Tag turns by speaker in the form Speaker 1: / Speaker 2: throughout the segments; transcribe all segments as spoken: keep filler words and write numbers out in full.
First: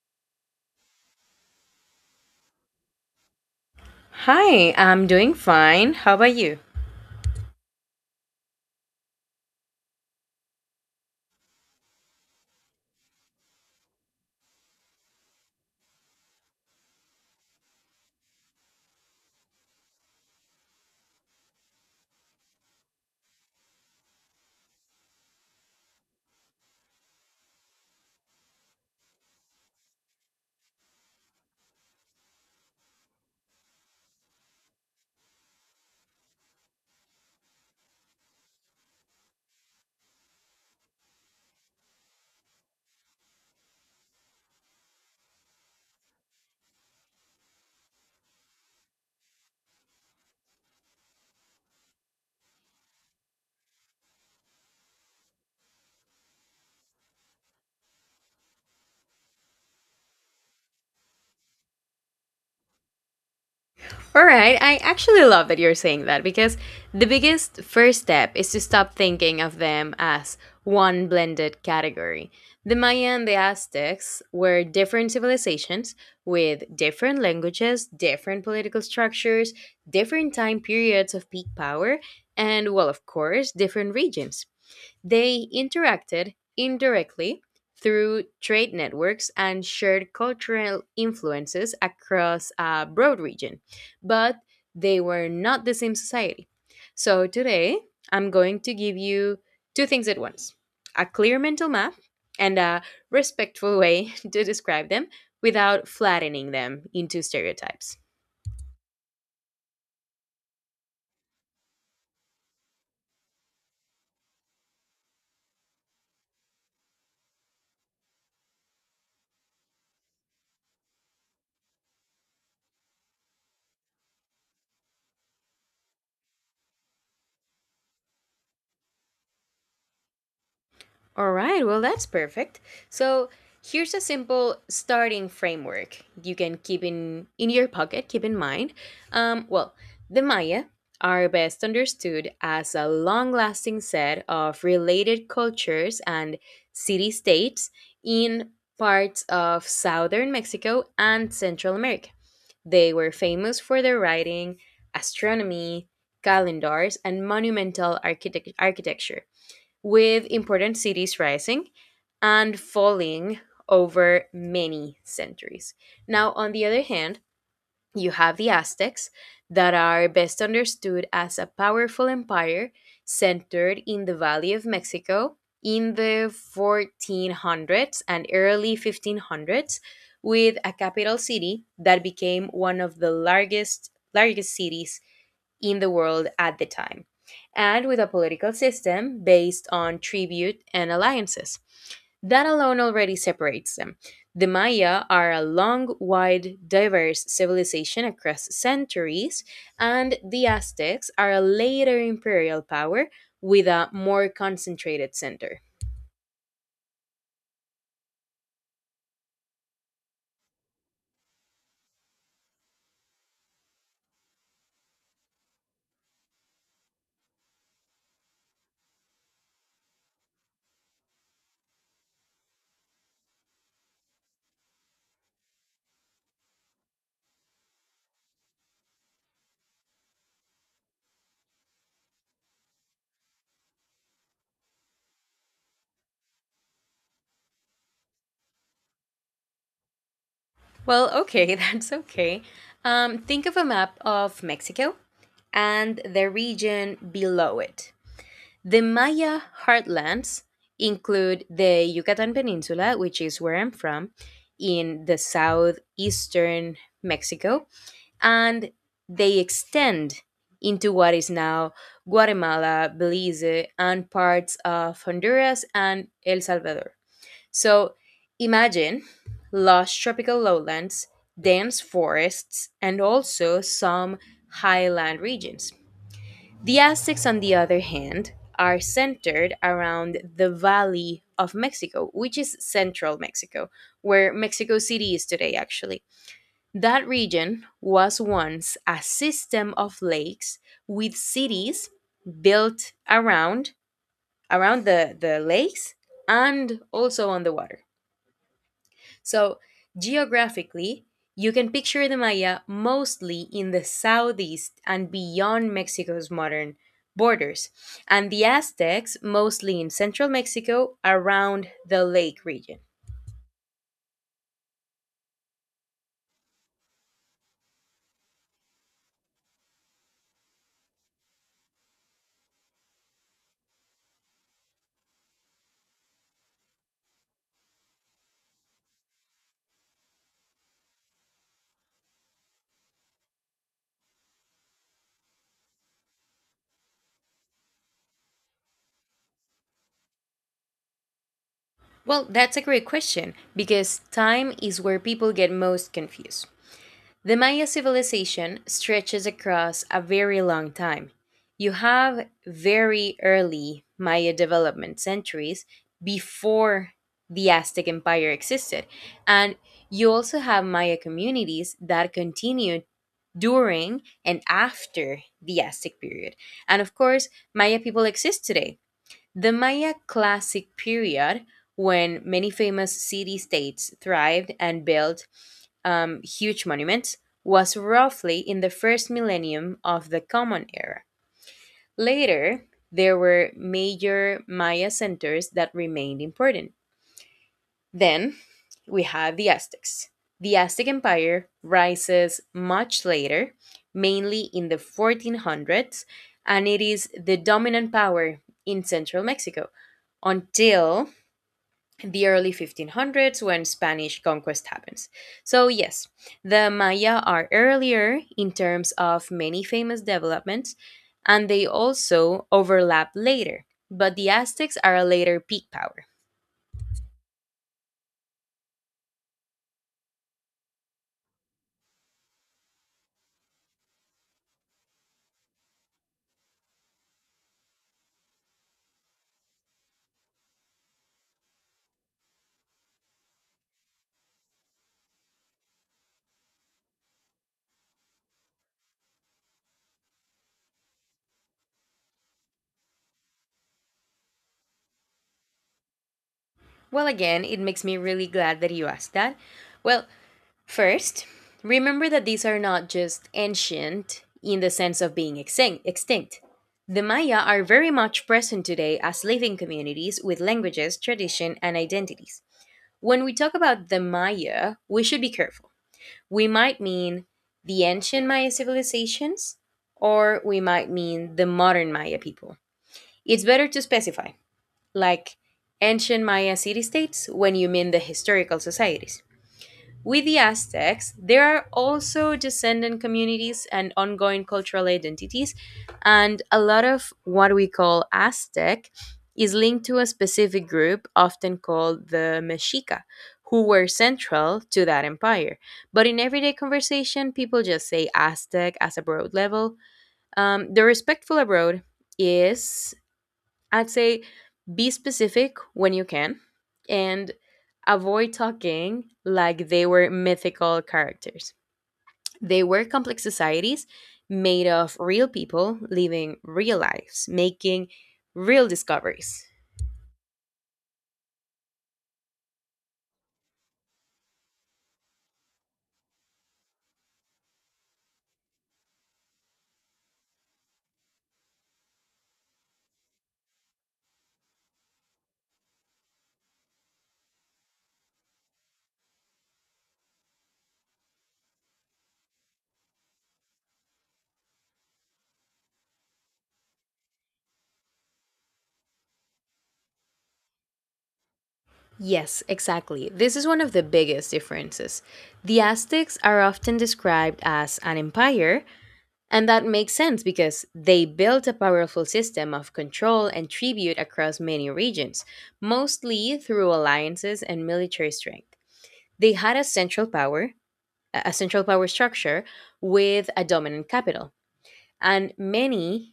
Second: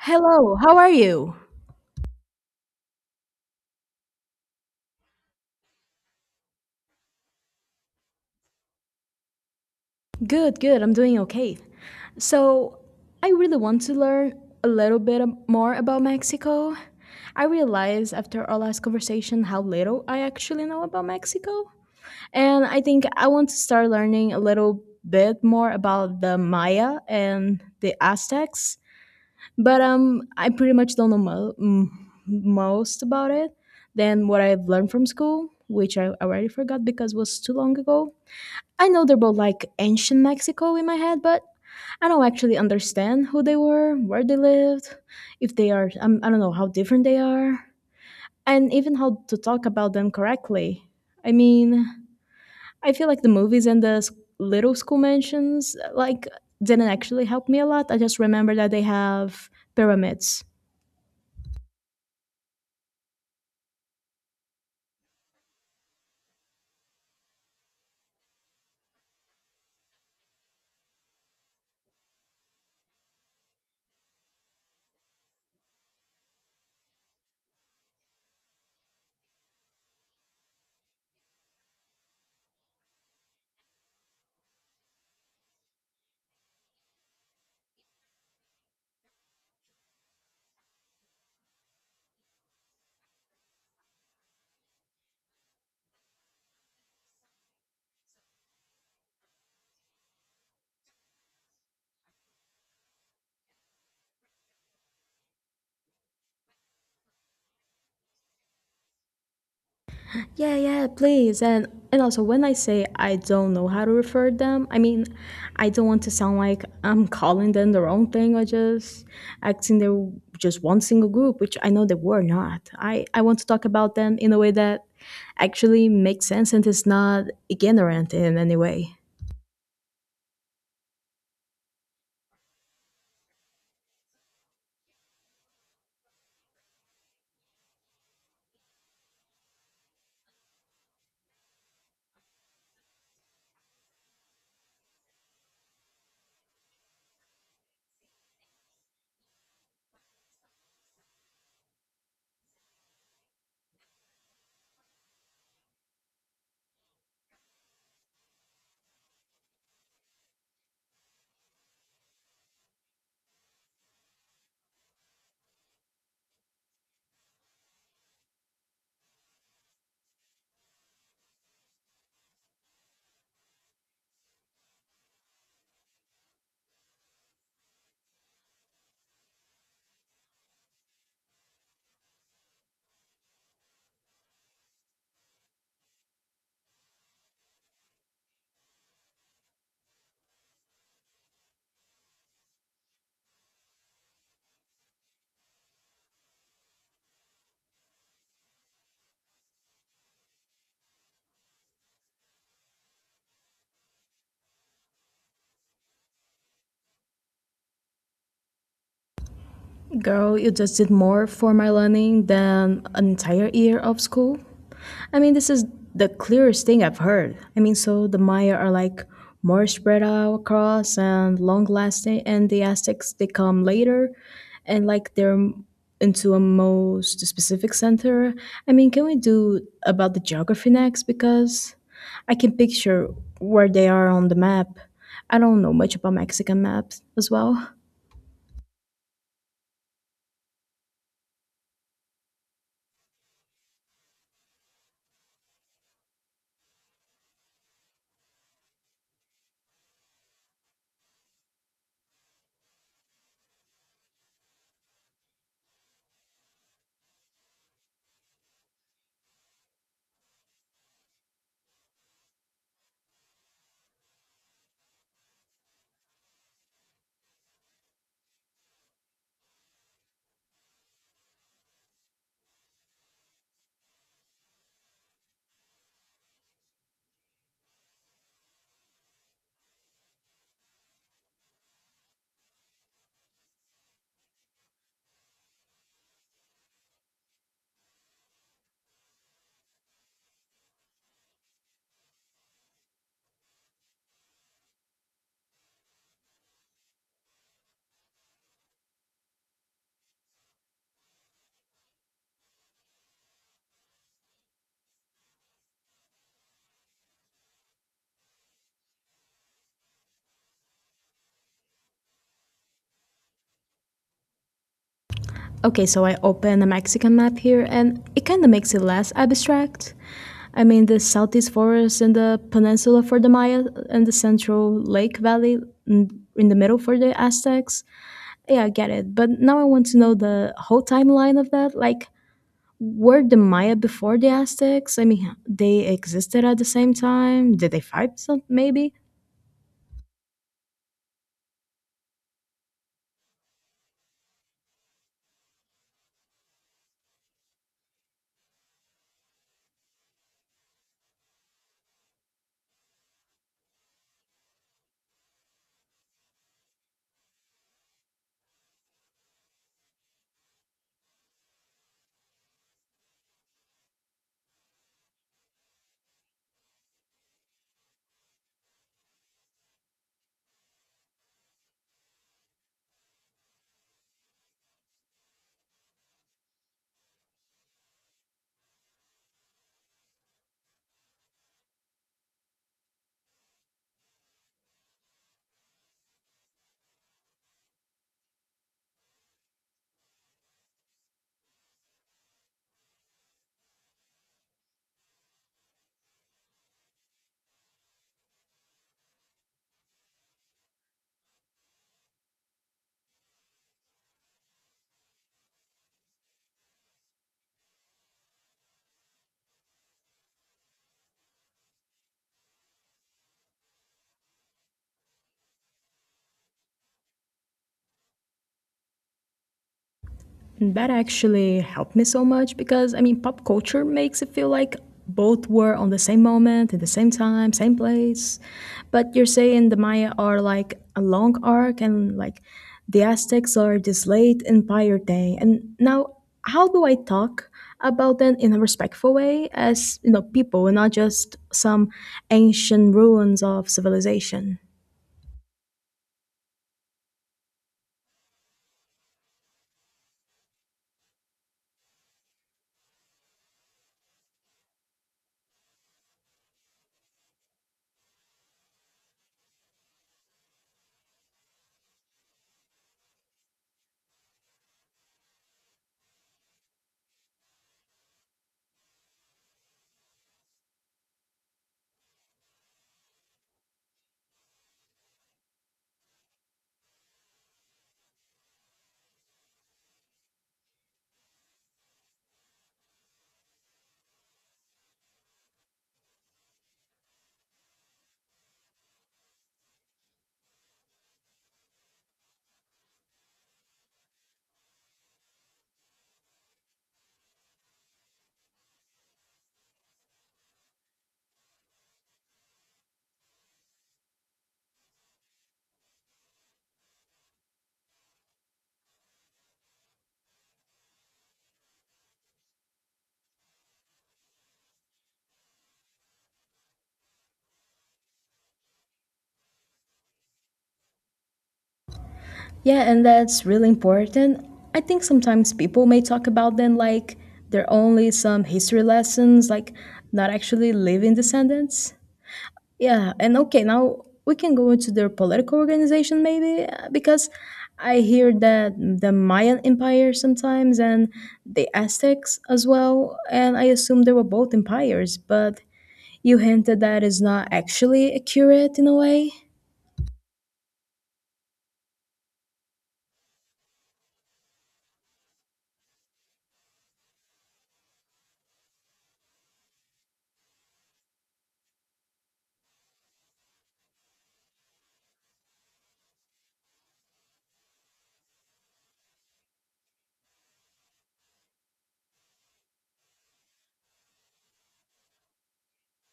Speaker 1: Hello, how are you?
Speaker 2: Hi, I'm doing fine. How about you?
Speaker 1: Good, good, I'm doing okay. So, I really want to learn a little bit ab- more about Mexico. I realized after our last conversation how little I actually know about Mexico. And I think I want to start learning a little bit more about the Maya and the Aztecs. But um, I pretty much don't know mo- m- most about it than what I've learned from school, which I already forgot because it was too long ago. I know they're both like ancient Mexico in my head, but I don't actually understand who they were, where they lived, if they are, um, I don't know how different they are, and even how to talk about them correctly. I mean, I feel like the movies and the s- little school mansions, like, didn't actually help me a lot. I just remember that they have pyramids.
Speaker 2: All right, I actually love that you're saying that because the biggest first step is to stop thinking of them as one blended category. The Maya and the Aztecs were different civilizations with different languages, different political structures, different time periods of peak power, and, well, of course, different regions. They interacted indirectly through trade networks and shared cultural influences across a broad region, but they were not the same society. So today, I'm going to give you two things at once: a clear mental map and a respectful way to describe them without flattening them into stereotypes.
Speaker 1: Yeah, yeah, please. And and also when I say I don't know how to refer them, I mean I don't want to sound like I'm calling them the wrong thing or just acting they're just one single group, which I know they were not. I, I want to talk about them in a way that actually makes sense and is not ignorant in any way.
Speaker 2: All right, well, that's perfect. So here's a simple starting framework you can keep in, in your pocket, keep in mind. Um, well, the Maya are best understood as a long lasting set of related cultures and city states in parts of southern Mexico and Central America. They were famous for their writing, astronomy, calendars, and monumental architect- architecture with important cities rising and falling over many centuries. Now, on the other hand, you have the Aztecs that are best understood as a powerful empire centered in the Valley of Mexico in the fourteen hundreds and early fifteen hundreds, with a capital city that became one of the largest largest cities in the world at the time, and with a political system based on tribute and alliances. That alone already separates them. The Maya are a long, wide, diverse civilization across centuries, and the Aztecs are a later imperial power with a more concentrated center.
Speaker 1: Girl, you just did more for my learning than an entire year of school. I mean, this is the clearest thing I've heard. I mean, so the Maya are like more spread out across and long lasting, and the Aztecs they come later, and like they're m- into a most specific center. I mean, can we do about the geography next? Because I can picture where they are on the map. I don't know much about Mexican maps as well.
Speaker 2: Well, okay, that's okay. Um, think of a map of Mexico and the region below it. The Maya heartlands include the Yucatan Peninsula, which is where I'm from, in the southeastern Mexico, and they extend into what is now Guatemala, Belize, and parts of Honduras and El Salvador. So imagine lush tropical lowlands, dense forests, and also some highland regions. The Aztecs, on the other hand, are centered around the Valley of Mexico, which is central Mexico, where Mexico City is today, actually. That region was once a system of lakes with cities built around around the, the lakes and also on the water. So, geographically, you can picture the Maya mostly in the southeast and beyond Mexico's modern borders, and the Aztecs mostly in central Mexico around the lake region.
Speaker 1: Okay, so I open the Mexican map here, and it kind of makes it less abstract. I mean, the southeast forest and the peninsula for the Maya, and the central lake valley in in the middle for the Aztecs. Yeah, I get it. But now I want to know the whole timeline of that. Like, were the Maya before the Aztecs? I mean, they existed at the same time. Did they fight some? Maybe.
Speaker 2: Well, that's a great question because time is where people get most confused. The Maya civilization stretches across a very long time. You have very early Maya development centuries before the Aztec Empire existed. And you also have Maya communities that continued during and after the Aztec period. And of course, Maya people exist today. The Maya classic period, when many famous city states thrived and built um, huge monuments, was roughly in the first millennium of the Common Era. Later, there were major Maya centers that remained important. Then we have the Aztecs. The Aztec Empire rises much later, mainly in the fourteen hundreds, and it is the dominant power in central Mexico until the early fifteen hundreds when Spanish conquest happens. So, yes, the Maya are earlier in terms of many famous developments, and they also overlap later, but the Aztecs are a later peak power.
Speaker 1: And that actually helped me so much because I mean, pop culture makes it feel like both were on the same moment, at the same time, same place. But you're saying the Maya are like a long arc and like the Aztecs are this late empire thing. And now, how do I talk about them in a respectful way as, you know, people and not just some ancient ruins of civilization?
Speaker 2: Well, again, it makes me really glad that you asked that. Well, first, remember that these are not just ancient in the sense of being extin- extinct. The Maya are very much present today as living communities with languages, tradition, and identities. When we talk about the Maya, we should be careful. We might mean the ancient Maya civilizations, or we might mean the modern Maya people. It's better to specify, like ancient Maya city states, when you mean the historical societies. With the Aztecs, there are also descendant communities and ongoing cultural identities, and a lot of what we call Aztec is linked to a specific group, often called the Mexica, who were central to that empire. But in everyday conversation, people just say Aztec as a broad level. Um, the respectful abroad is, I'd say, be specific when you can and avoid talking like they were mythical characters. They were complex societies made of real people living real lives, making real discoveries.
Speaker 1: Yeah, and that's really important. I think sometimes people may talk about them like they're only some history lessons, like not actually living descendants. Yeah, and okay, now we can go into their political organization maybe, uh, because I hear that the Mayan Empire sometimes and the Aztecs as well, and I assume they were both empires, but you hinted that is not actually accurate in a way.
Speaker 2: Yes, exactly. This is one of the biggest differences. The Aztecs are often described as an empire, and that makes sense because they built a powerful system of control and tribute across many regions, mostly through alliances and military strength. They had a central power, a central power structure with a dominant capital, and many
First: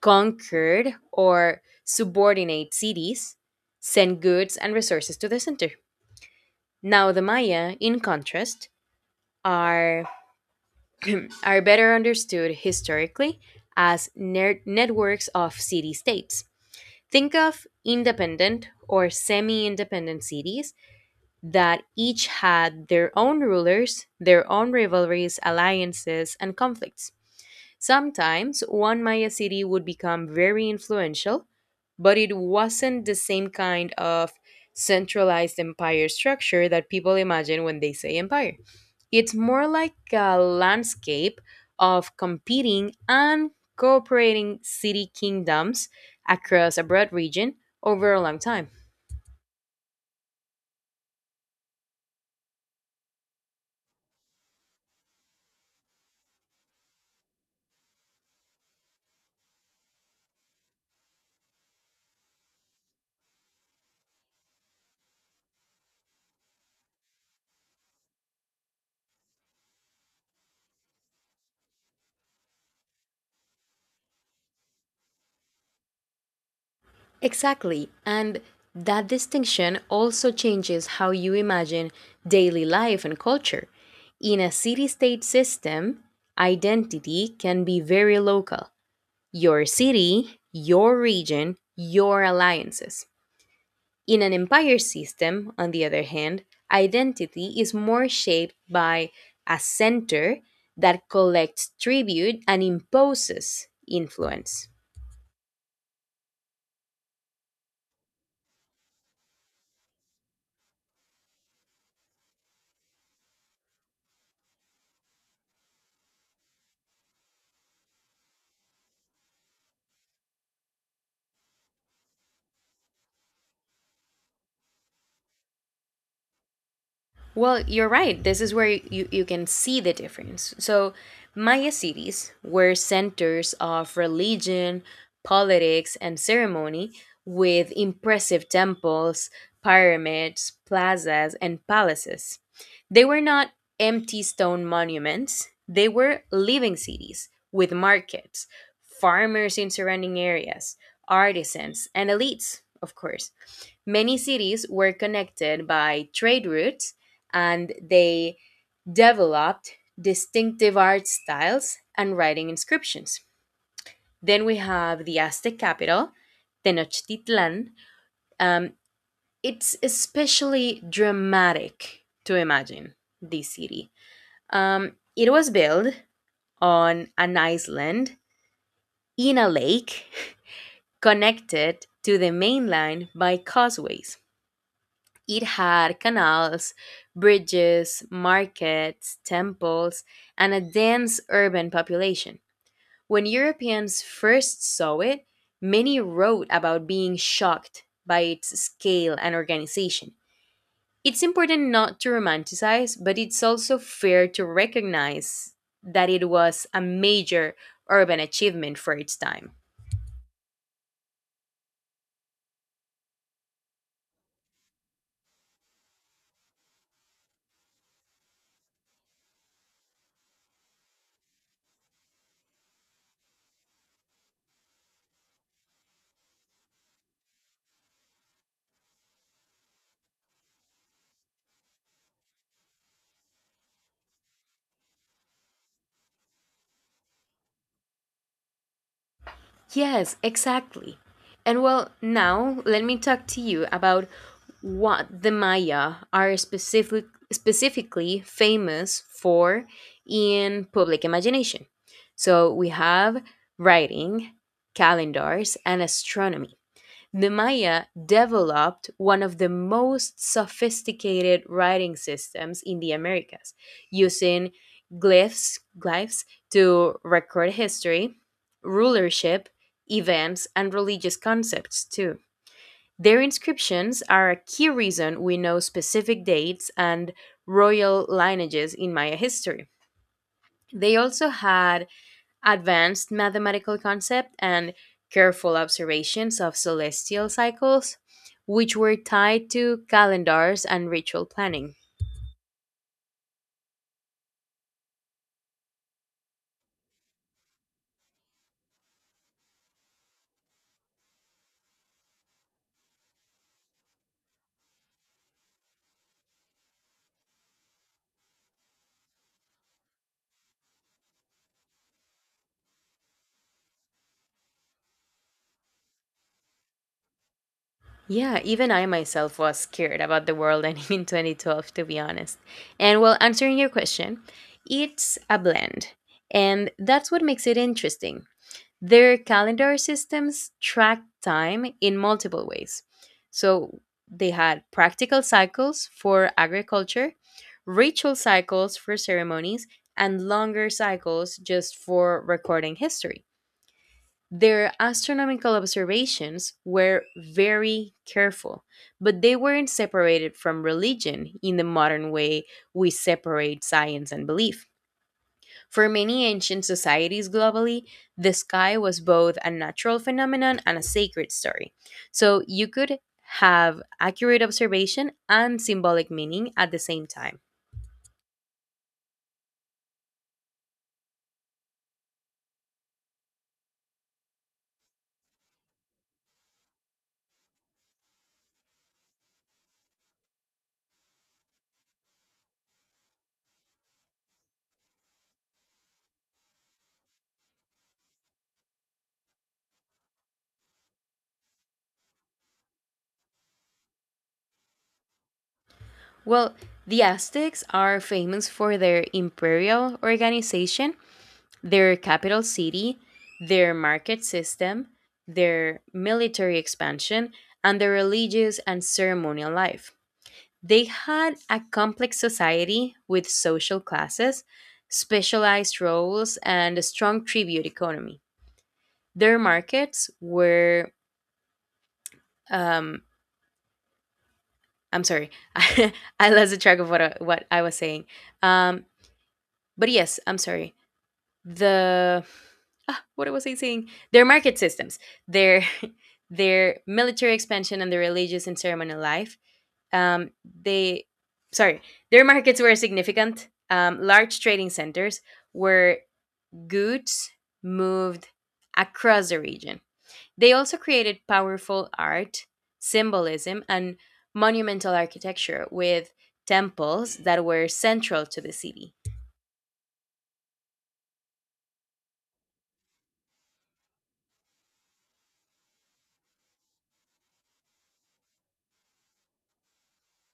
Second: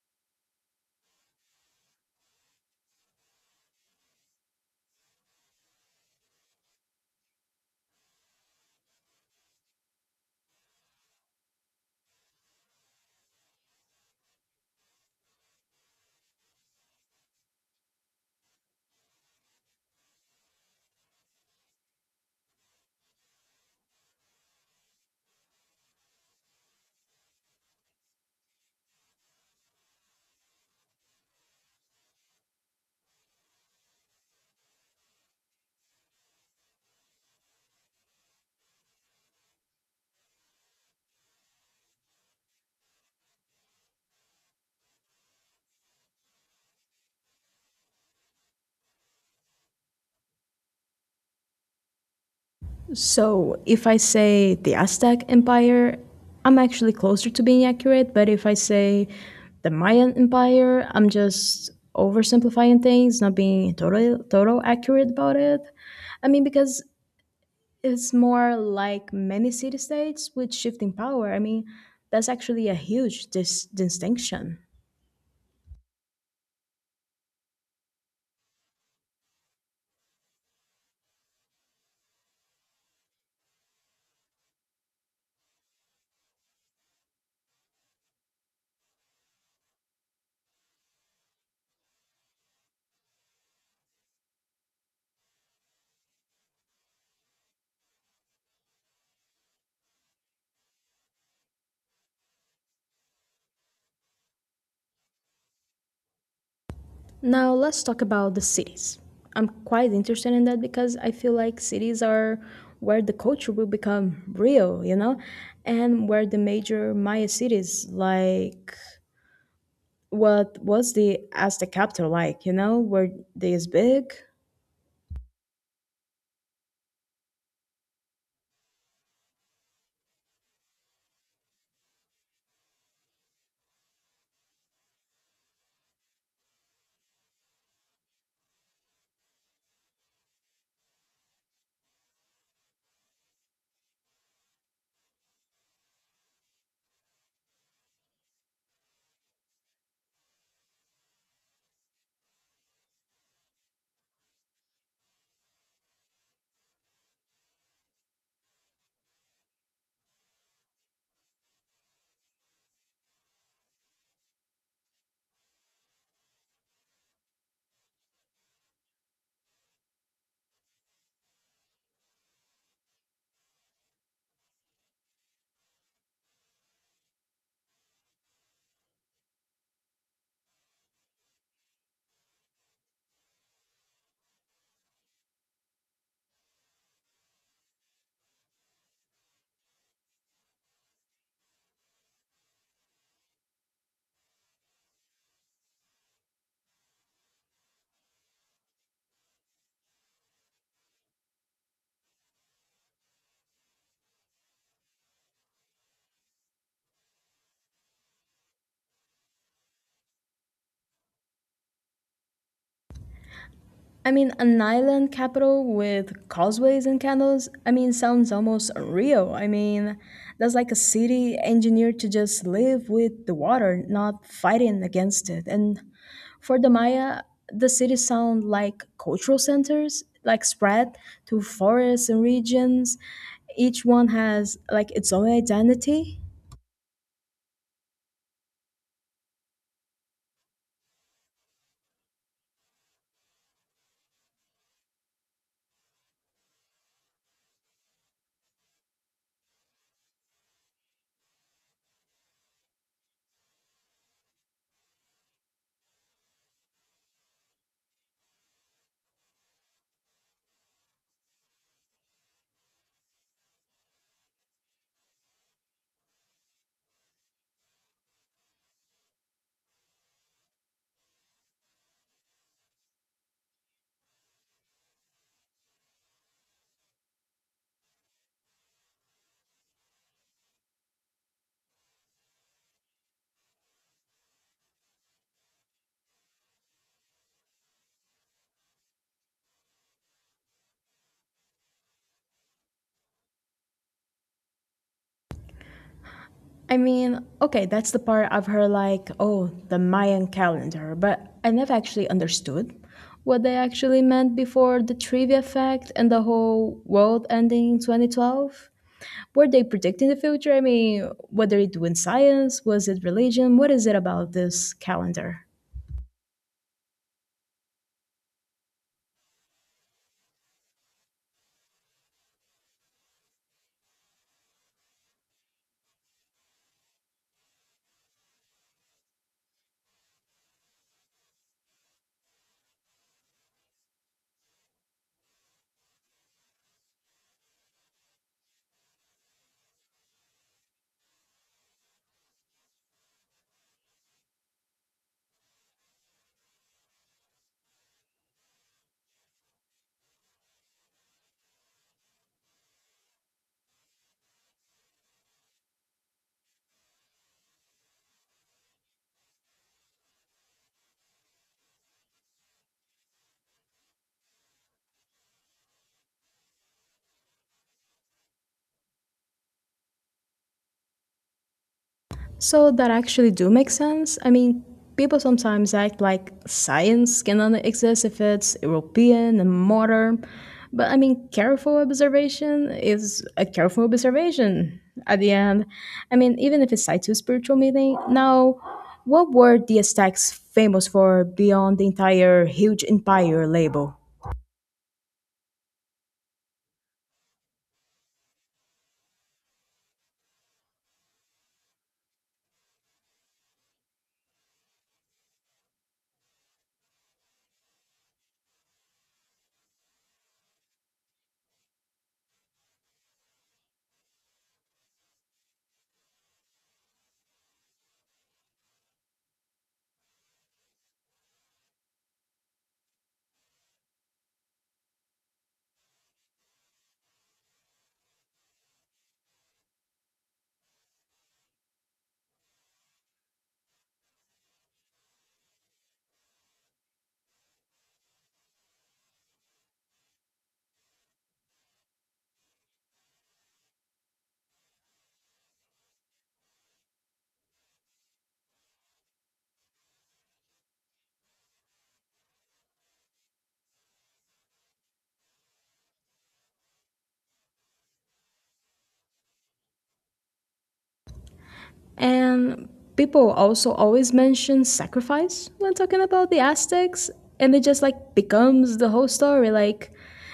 Speaker 2: conquered or subordinate cities sent goods and resources to the center. Now, the Maya, in contrast, are are better understood historically as ner- networks of city states. Think of independent or semi independent cities that each had their own rulers, their own rivalries, alliances, and conflicts. Sometimes one Maya city would become very influential, but it wasn't the same kind of centralized empire structure that people imagine when they say empire. It's more like a landscape of competing and cooperating city kingdoms across a broad region over a long time.
Speaker 1: So if I say the Aztec Empire, I'm actually closer to being accurate. But if I say the Mayan Empire, I'm just oversimplifying things, not being total total accurate about it. I mean, because it's more like many city states with shifting power. I mean, that's actually a huge dis- distinction.
Speaker 2: Exactly. And that distinction also changes how you imagine daily life and culture. In a city state system, identity can be very local: your city, your region, your alliances. In an empire system, on the other hand, identity is more shaped by a center that collects tribute and imposes influence.
Speaker 1: Now let's talk about the cities. I'm quite interested in that because I feel like cities are where the culture will become real, you know, and where the major Maya cities like what was the Aztec capital like, you know, were they as big?
Speaker 2: Well, you're right. This is where you, you can see the difference. So, Maya cities were centers of religion, politics, and ceremony with impressive temples, pyramids, plazas, and palaces. They were not empty stone monuments, they were living cities with markets, farmers in surrounding areas, artisans, and elites, of course. Many cities were connected by trade routes, and they developed distinctive art styles and writing inscriptions. Then we have the Aztec capital, Tenochtitlan. Um, it's especially dramatic to imagine this city. Um, it was built on an island in a lake connected to the mainland by causeways. It had canals, bridges, markets, temples, and a dense urban population. When Europeans first saw it, many wrote about being shocked by its scale and organization. It's important not to romanticize, but it's also fair to recognize that it was a major urban achievement for its time.
Speaker 1: I mean, an island capital with causeways and canals, I mean, sounds almost real. I mean, that's like a city engineered to just live with the water, not fighting against it. And for the Maya, the cities sound like cultural centers, like spread to forests and regions. Each one has like its own identity.
Speaker 2: Yes, exactly. And well, now let me talk to you about what the Maya are specific, specifically famous for in public imagination. So we have writing, calendars, and astronomy. The Maya developed one of the most sophisticated writing systems in the Americas, using glyphs, glyphs to record history, rulership, events, and religious concepts too. Their inscriptions are a key reason we know specific dates and royal lineages in Maya history. They also had advanced mathematical concept and careful observations of celestial cycles, which were tied to calendars and ritual planning.
Speaker 1: I mean, okay, that's the part I've heard like, oh, the Mayan calendar, but I never actually understood what they actually meant before the trivia fact and the whole world ending in twenty twelve. Were they predicting the future? I mean, what are they doing science? Was it religion? What is it about this calendar?
Speaker 2: Yeah, even I myself was scared about the world ending in twenty twelve, to be honest. And well, answering your question, it's a blend. And that's what makes it interesting. Their calendar systems track time in multiple ways. So they had practical cycles for agriculture, ritual cycles for ceremonies, and longer cycles just for recording history. Their astronomical observations were very careful, but they weren't separated from religion in the modern way we separate science and belief. For many ancient societies globally, the sky was both a natural phenomenon and a sacred story. So you could have accurate observation and symbolic meaning at the same time.
Speaker 1: So that actually do make sense. I mean, people sometimes act like science cannot exist if it's European and modern. But I mean, careful observation is a careful observation at the end. I mean, even if it's tied to a spiritual meaning. Now, what were the Aztecs famous for beyond the entire huge empire label?
Speaker 2: Well, the Aztecs are famous for their imperial organization, their capital city, their market system, their military expansion, and their religious and ceremonial life. They had a complex society with social classes, specialized roles, and a strong tribute economy. Their markets were. Um, I'm sorry, I lost the track of what I, what I was saying. Um, but yes, I'm sorry. The ah, what was I saying? Their market systems, their their military expansion, and their religious and ceremonial life, um, they, sorry, their markets were significant, um, large trading centers where goods moved across the region. They also created powerful art, symbolism, and monumental architecture with temples that were central to the city.
Speaker 1: And people also always mention sacrifice when talking about the Aztecs, and it just like becomes the whole story. Like,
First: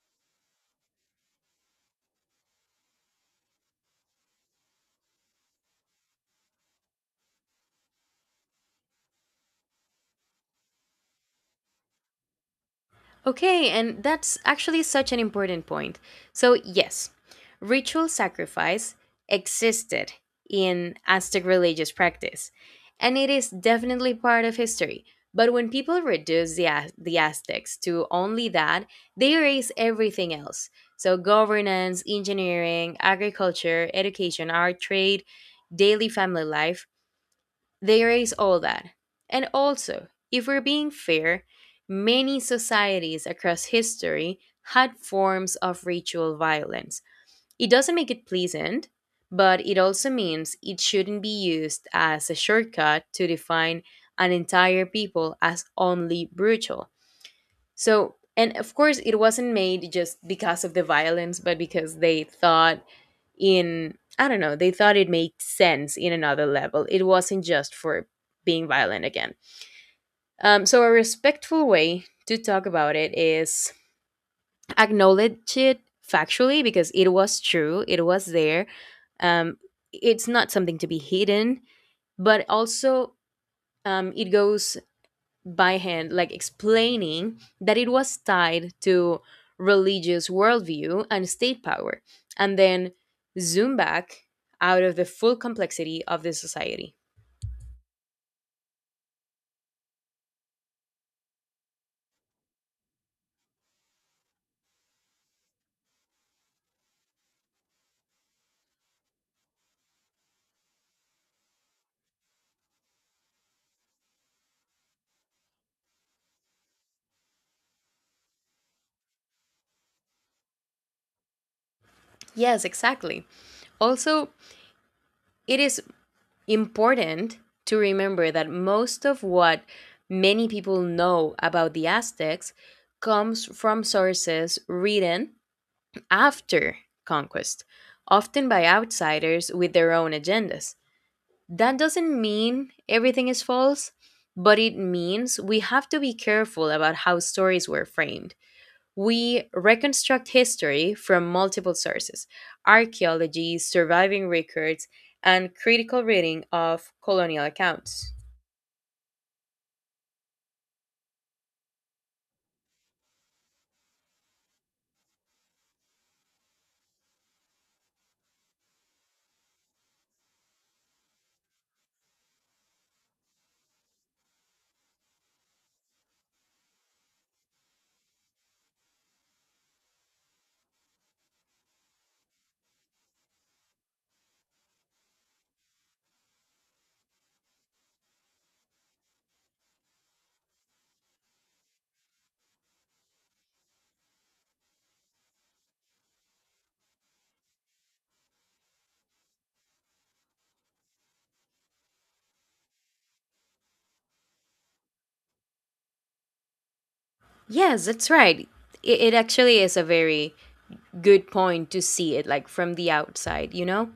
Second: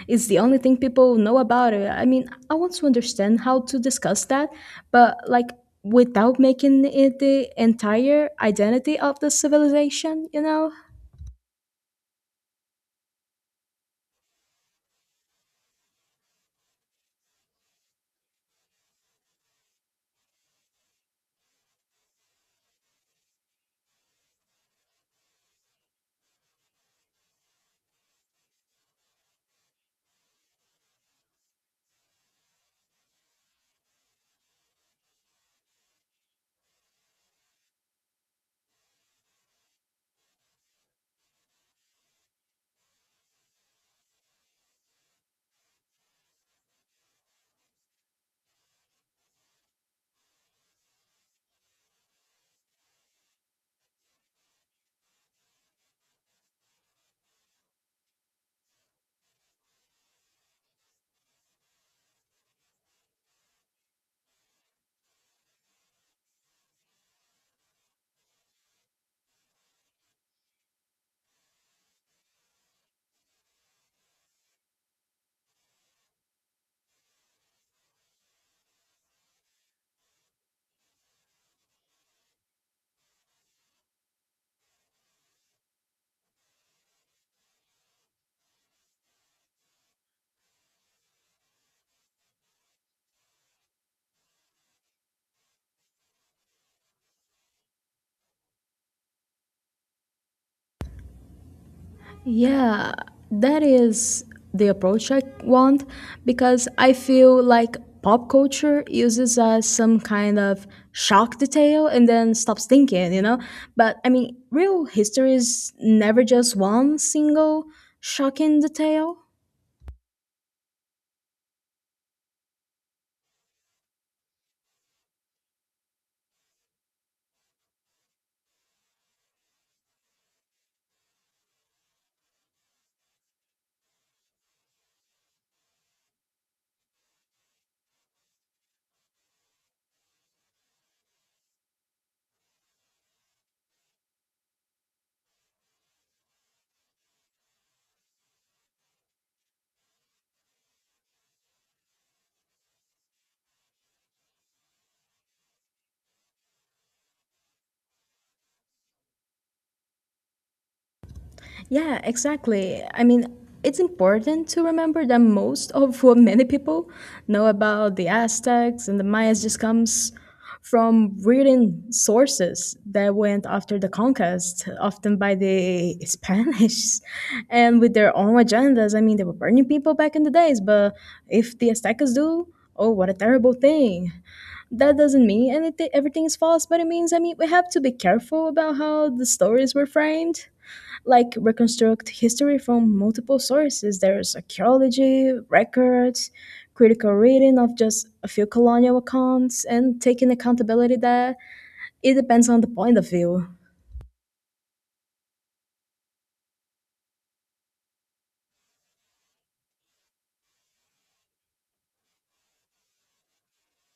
Speaker 1: it's the only thing people know about it. I mean, I want to understand how to discuss that, but like without making it the entire identity of the civilization, you know?
Speaker 2: Okay, and that's actually such an important point. So, yes, ritual sacrifice existed in Aztec religious practice, and it is definitely part of history. But when people reduce the, Az- the Aztecs to only that, they erase everything else. So, governance, engineering, agriculture, education, art, trade, daily family life, they erase all that. And also, if we're being fair, many societies across history had forms of ritual violence. It doesn't make it pleasant, but it also means it shouldn't be used as a shortcut to define an entire people as only brutal. So, and of course, it wasn't made just because of the violence, but because they thought in, I don't know, they thought it made sense in another level. It wasn't just for being violent again. Um, so, a respectful way to talk about it is acknowledge it factually because it was true, it was there. Um, it's not something to be hidden, but also um, it goes by hand, like explaining that it was tied to religious worldview and state power, and then zoom back out of the full complexity of the society.
Speaker 1: Yeah, that is the approach I want because I feel like pop culture uses as some kind of shock detail and then stops thinking, you know? But I mean, real history is never just one single shocking detail.
Speaker 2: Yes, exactly. Also, it is important to remember that most of what many people know about the Aztecs comes from sources written after conquest, often by outsiders with their own agendas. That doesn't mean everything is false, but it means we have to be careful about how stories were framed. We reconstruct history from multiple sources: archaeology, surviving records, and critical reading of colonial accounts.
Speaker 1: Yeah, exactly. I mean, it's important to remember that most of what many people know about the Aztecs and the Mayas just comes from reading sources that went after the conquest, often by the Spanish, and with their own agendas. I mean, they were burning people back in the days, but if the Aztecas do, oh, what a terrible thing. That doesn't mean anything, everything is false, but it means, I mean, we have to be careful about how the stories were framed like reconstruct history from multiple sources. There's archaeology, records, critical reading of just a few colonial accounts, and taking accountability that it depends on the point of view.
Speaker 2: Yes, that's right. It, it actually is a very good point to see it like from the outside, you know?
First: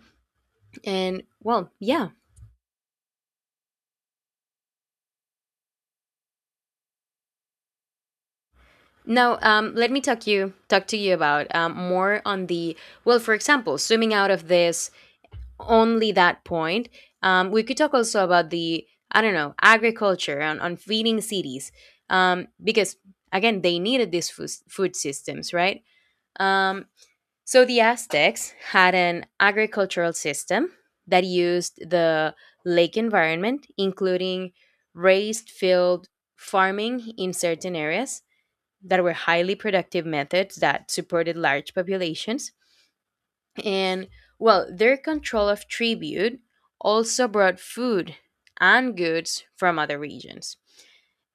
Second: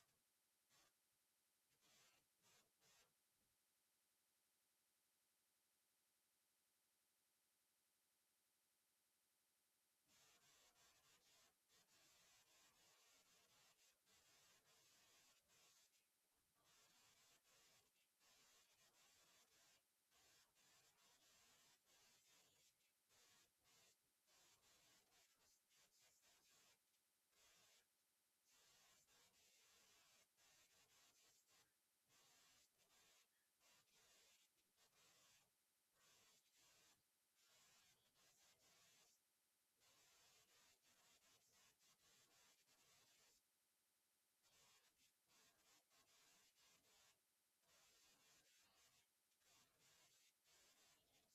Speaker 2: And well, yeah. Now, um, let me talk you talk to you about um, more on the well. For example, zooming out of this only that point, um, we could talk also about the, I don't know, agriculture on, on feeding cities, um, because again they needed these food, food systems, right? Um, so the Aztecs had an agricultural system that used the lake environment, including raised field farming in certain areas that were highly productive methods that supported large populations. And well, their control of tribute also brought food and goods from other regions.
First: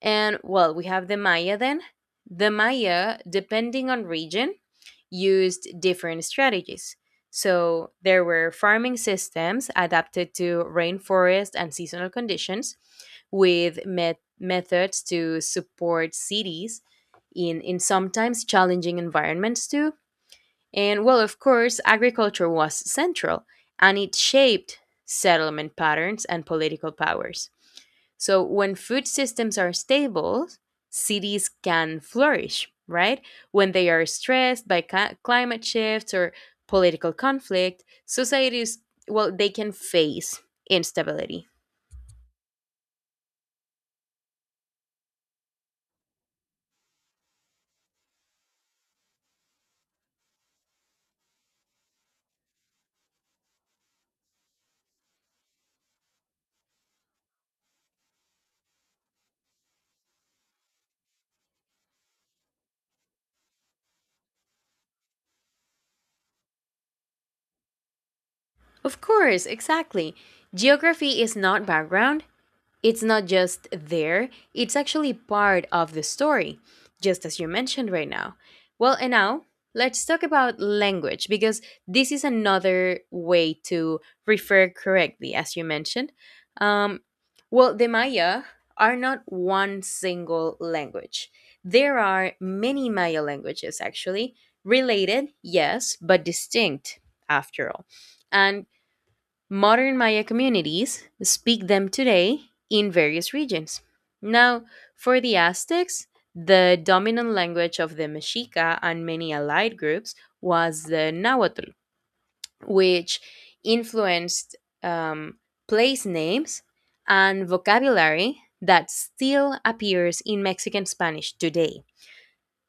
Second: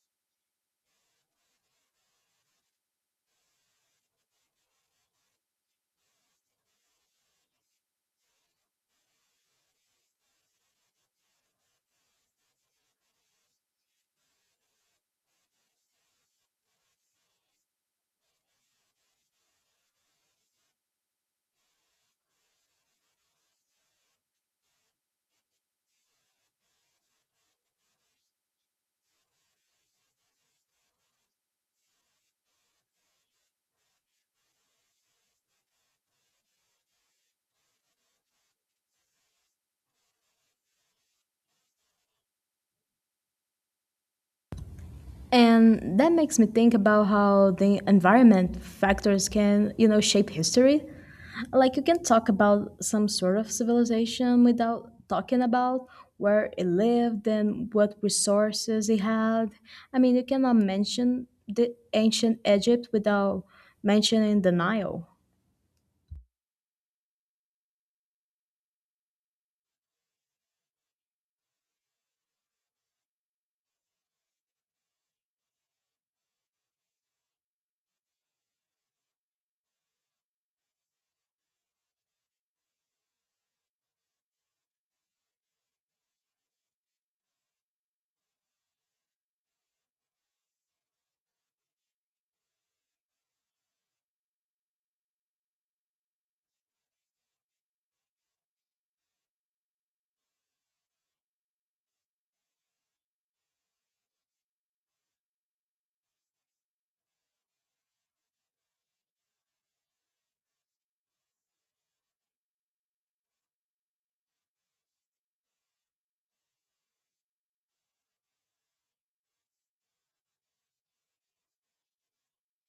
Speaker 2: And well, we have the Maya then. The Maya, depending on region, used different strategies. So there were farming systems adapted to rainforest and seasonal conditions with met- methods to support cities in, in sometimes challenging environments too. And well, of course, agriculture was central and it shaped settlement patterns and political powers. So when food systems are stable, cities can flourish, right? When they are stressed by ca- climate shifts or political conflict, societies, well, they can face instability.
Speaker 1: And that makes me think about how the environment factors can, you know, shape history. Like you can talk about some sort of civilization without talking about where it lived and what resources it had. I mean, you cannot mention the ancient Egypt without mentioning the Nile.
Speaker 2: Of course, exactly. Geography is not background. It's not just there, it's actually part of the story, just as you mentioned right now. Well, and now let's talk about language because this is another way to refer correctly, as you mentioned. Um, well, the Maya are not one single language. There are many Maya languages, actually, related, yes, but distinct, after all. And modern Maya communities speak them today in various regions. Now, for the Aztecs, the dominant language of the Mexica and many allied groups was the Nahuatl, which influenced um, place names and vocabulary that still appears in Mexican Spanish today.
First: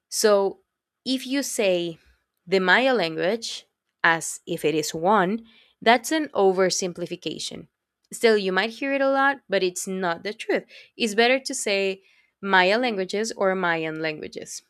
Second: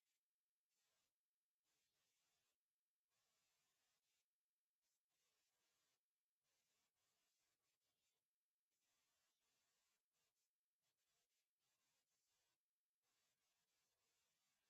Speaker 2: So if you say the Maya language as if it is one, that's an oversimplification. Still, you might hear it a lot, but it's not the truth. It's better to say Maya languages or Mayan languages.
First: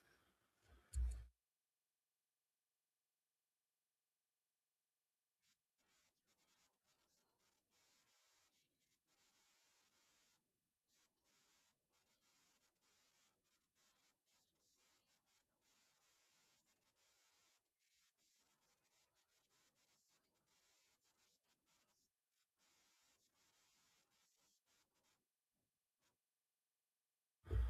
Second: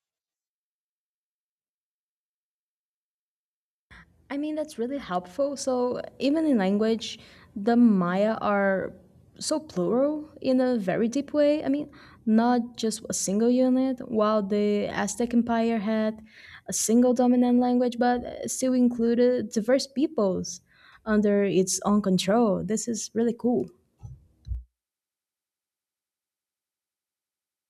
Speaker 1: I mean, that's really helpful. So, even in language, the Maya are so plural in a very deep way. I mean, not just a single unit, while the Aztec Empire had a single dominant language, but still included diverse peoples under its own control. This is really cool.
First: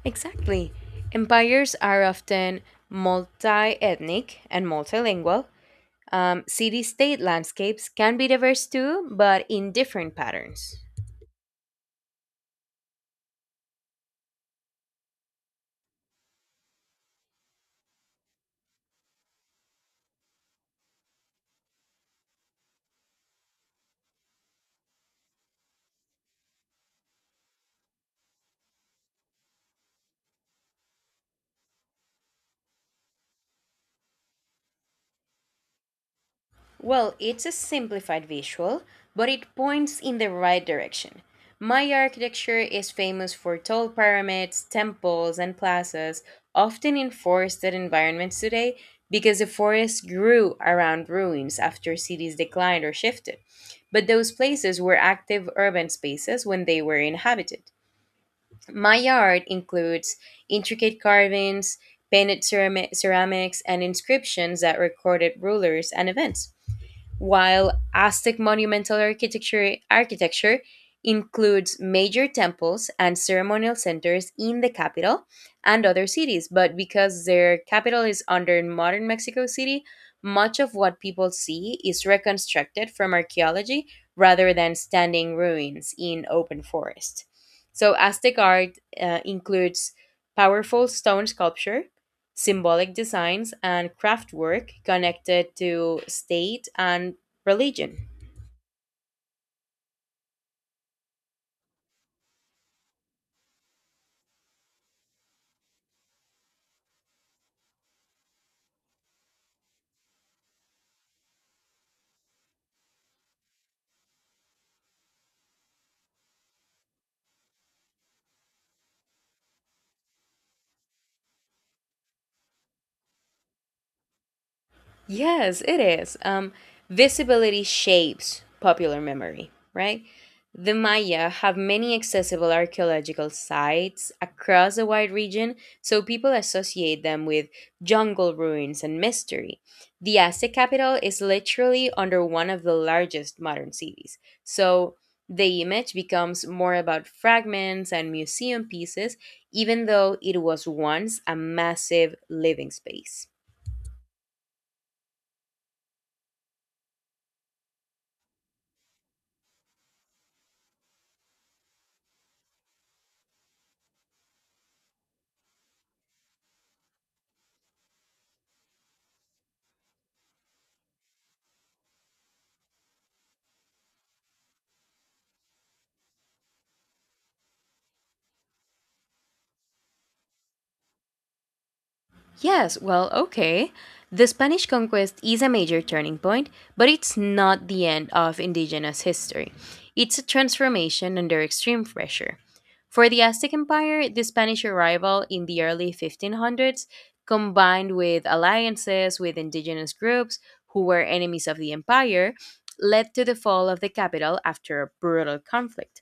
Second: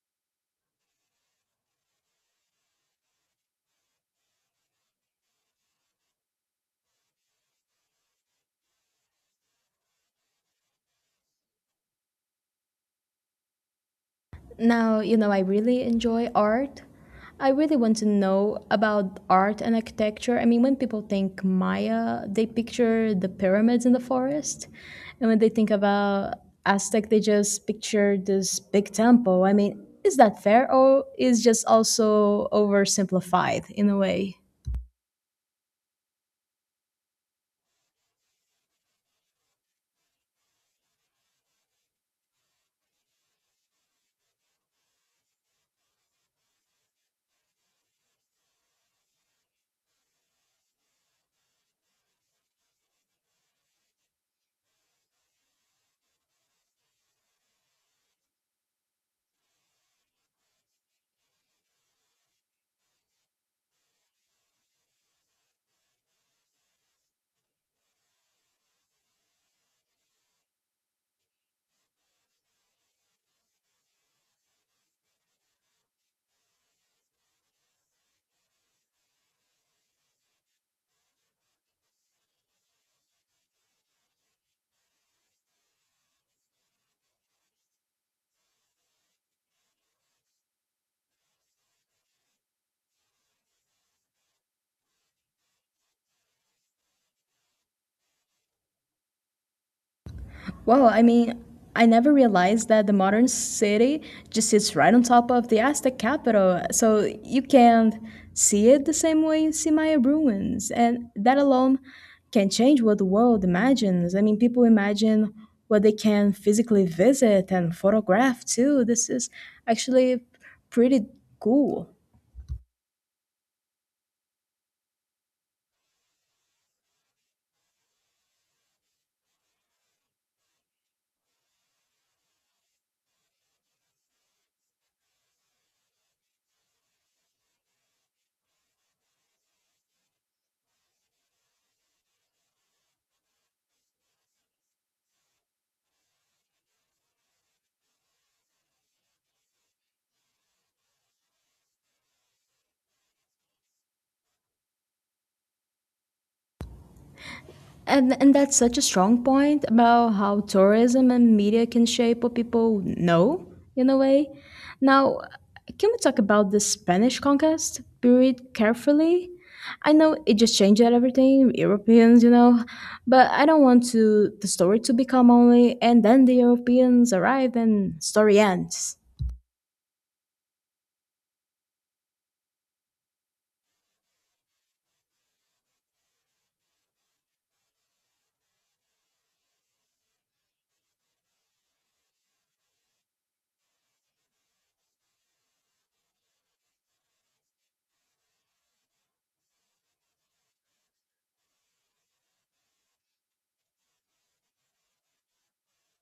Speaker 2: Exactly. Empires are often multi ethnic and multilingual. Um, City state landscapes can be diverse too, but in different patterns.
Speaker 1: Now, you know, I really enjoy art. I really want to know about art and architecture. I mean, when people think Maya, they picture the pyramids in the forest. And when they think about Aztec, they just picture this big temple. I mean, is that fair or is just also oversimplified in a way?
Speaker 2: Well, it's a simplified visual, but it points in the right direction. Maya architecture is famous for tall pyramids, temples, and plazas, often in forested environments today because the forests grew around ruins after cities declined or shifted. But those places were active urban spaces when they were inhabited. Maya art includes intricate carvings, painted cerami- ceramics, and inscriptions that recorded rulers and events. While Aztec monumental architecture, architecture includes major temples and ceremonial centers in the capital and other cities, but because their capital is under modern Mexico City, much of what people see is reconstructed from archaeology rather than standing ruins in open forest. So, Aztec art uh, includes powerful stone sculpture, symbolic designs, and craftwork connected to state and religion.
Speaker 1: Well, I mean, I never realized that the modern city just sits right on top of the Aztec capital, so you can't see it the same way you see Maya ruins. And that alone can change what the world imagines. I mean, people imagine what they can physically visit and photograph too. This is actually pretty cool.
Speaker 2: Yes, it is. Um, visibility shapes popular memory, right? The Maya have many accessible archaeological sites across a wide region, so people associate them with jungle ruins and mystery. The Aztec capital is literally under one of the largest modern cities, so the image becomes more about fragments and museum pieces, even though it was once a massive living space.
Speaker 1: And, and that's such a strong point about how tourism and media can shape what people know in a way. Now, can we talk about the Spanish conquest period carefully? I know it just changed everything, Europeans, you know, but I don't want to the story to become only and then the Europeans arrive and story ends.
Speaker 2: Yes, well, okay. The Spanish conquest is a major turning point, but it's not the end of indigenous history. It's a transformation under extreme pressure. For the Aztec Empire, the Spanish arrival in the early fifteen hundreds, combined with alliances with indigenous groups who were enemies of the empire, led to the fall of the capital after a brutal conflict.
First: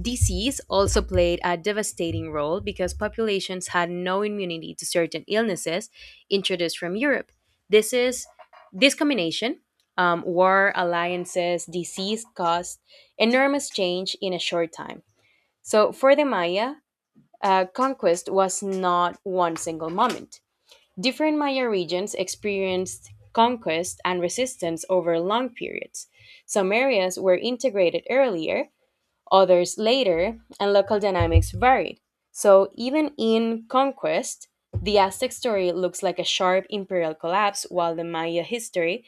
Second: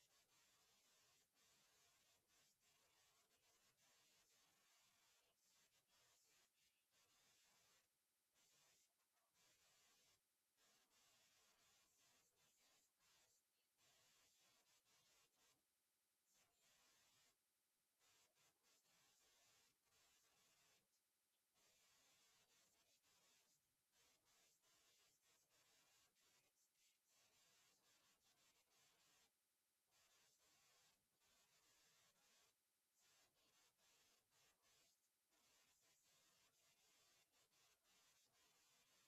Speaker 2: Disease also played a devastating role because populations had no immunity to certain illnesses introduced from Europe. This is this combination, um, war, alliances, disease caused enormous change in a short time. So for the Maya, uh, conquest was not one single moment. Different Maya regions experienced conquest and resistance over long periods. Some areas were integrated earlier, others later, and local dynamics varied. So, even in conquest, the Aztec story looks like a sharp imperial collapse, while the Maya history,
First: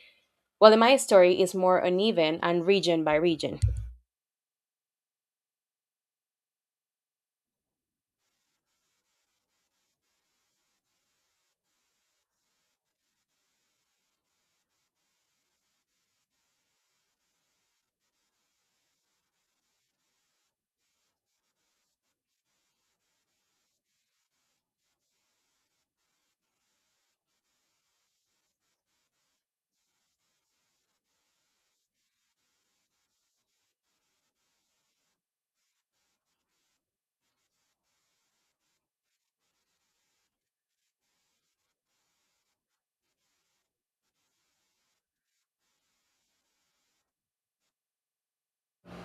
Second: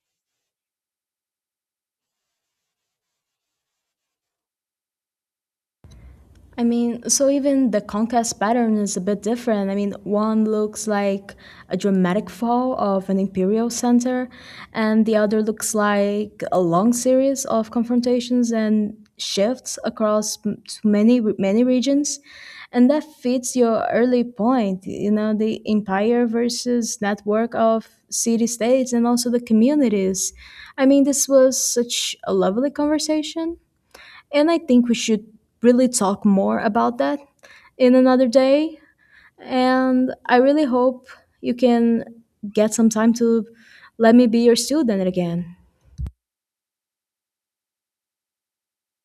Speaker 2: while the Maya story is more uneven and region by region.
Speaker 1: I mean, so even the concave pattern is a bit different. I mean, one looks like a dramatic fall of an imperial center, and the other looks like a long series of confrontations and shifts across m- to many many regions. And that fits your early point, you know, the empire versus network of city states and also the communities. I mean, this was such a lovely conversation. And I think we should really talk more about that in another day. And I really hope you can get some time to let me be your student again.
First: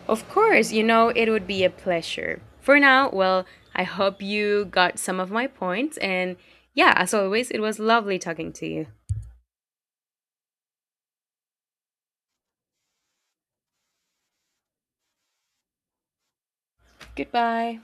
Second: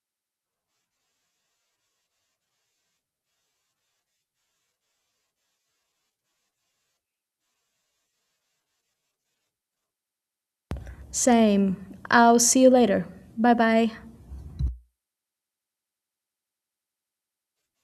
Speaker 2: Of course, you know it would be a pleasure. For now, well, I hope you got some of my points and, yeah, as always, it was lovely talking to you.
Speaker 1: Same. I'll see you later. Bye bye.
Speaker 2: Goodbye.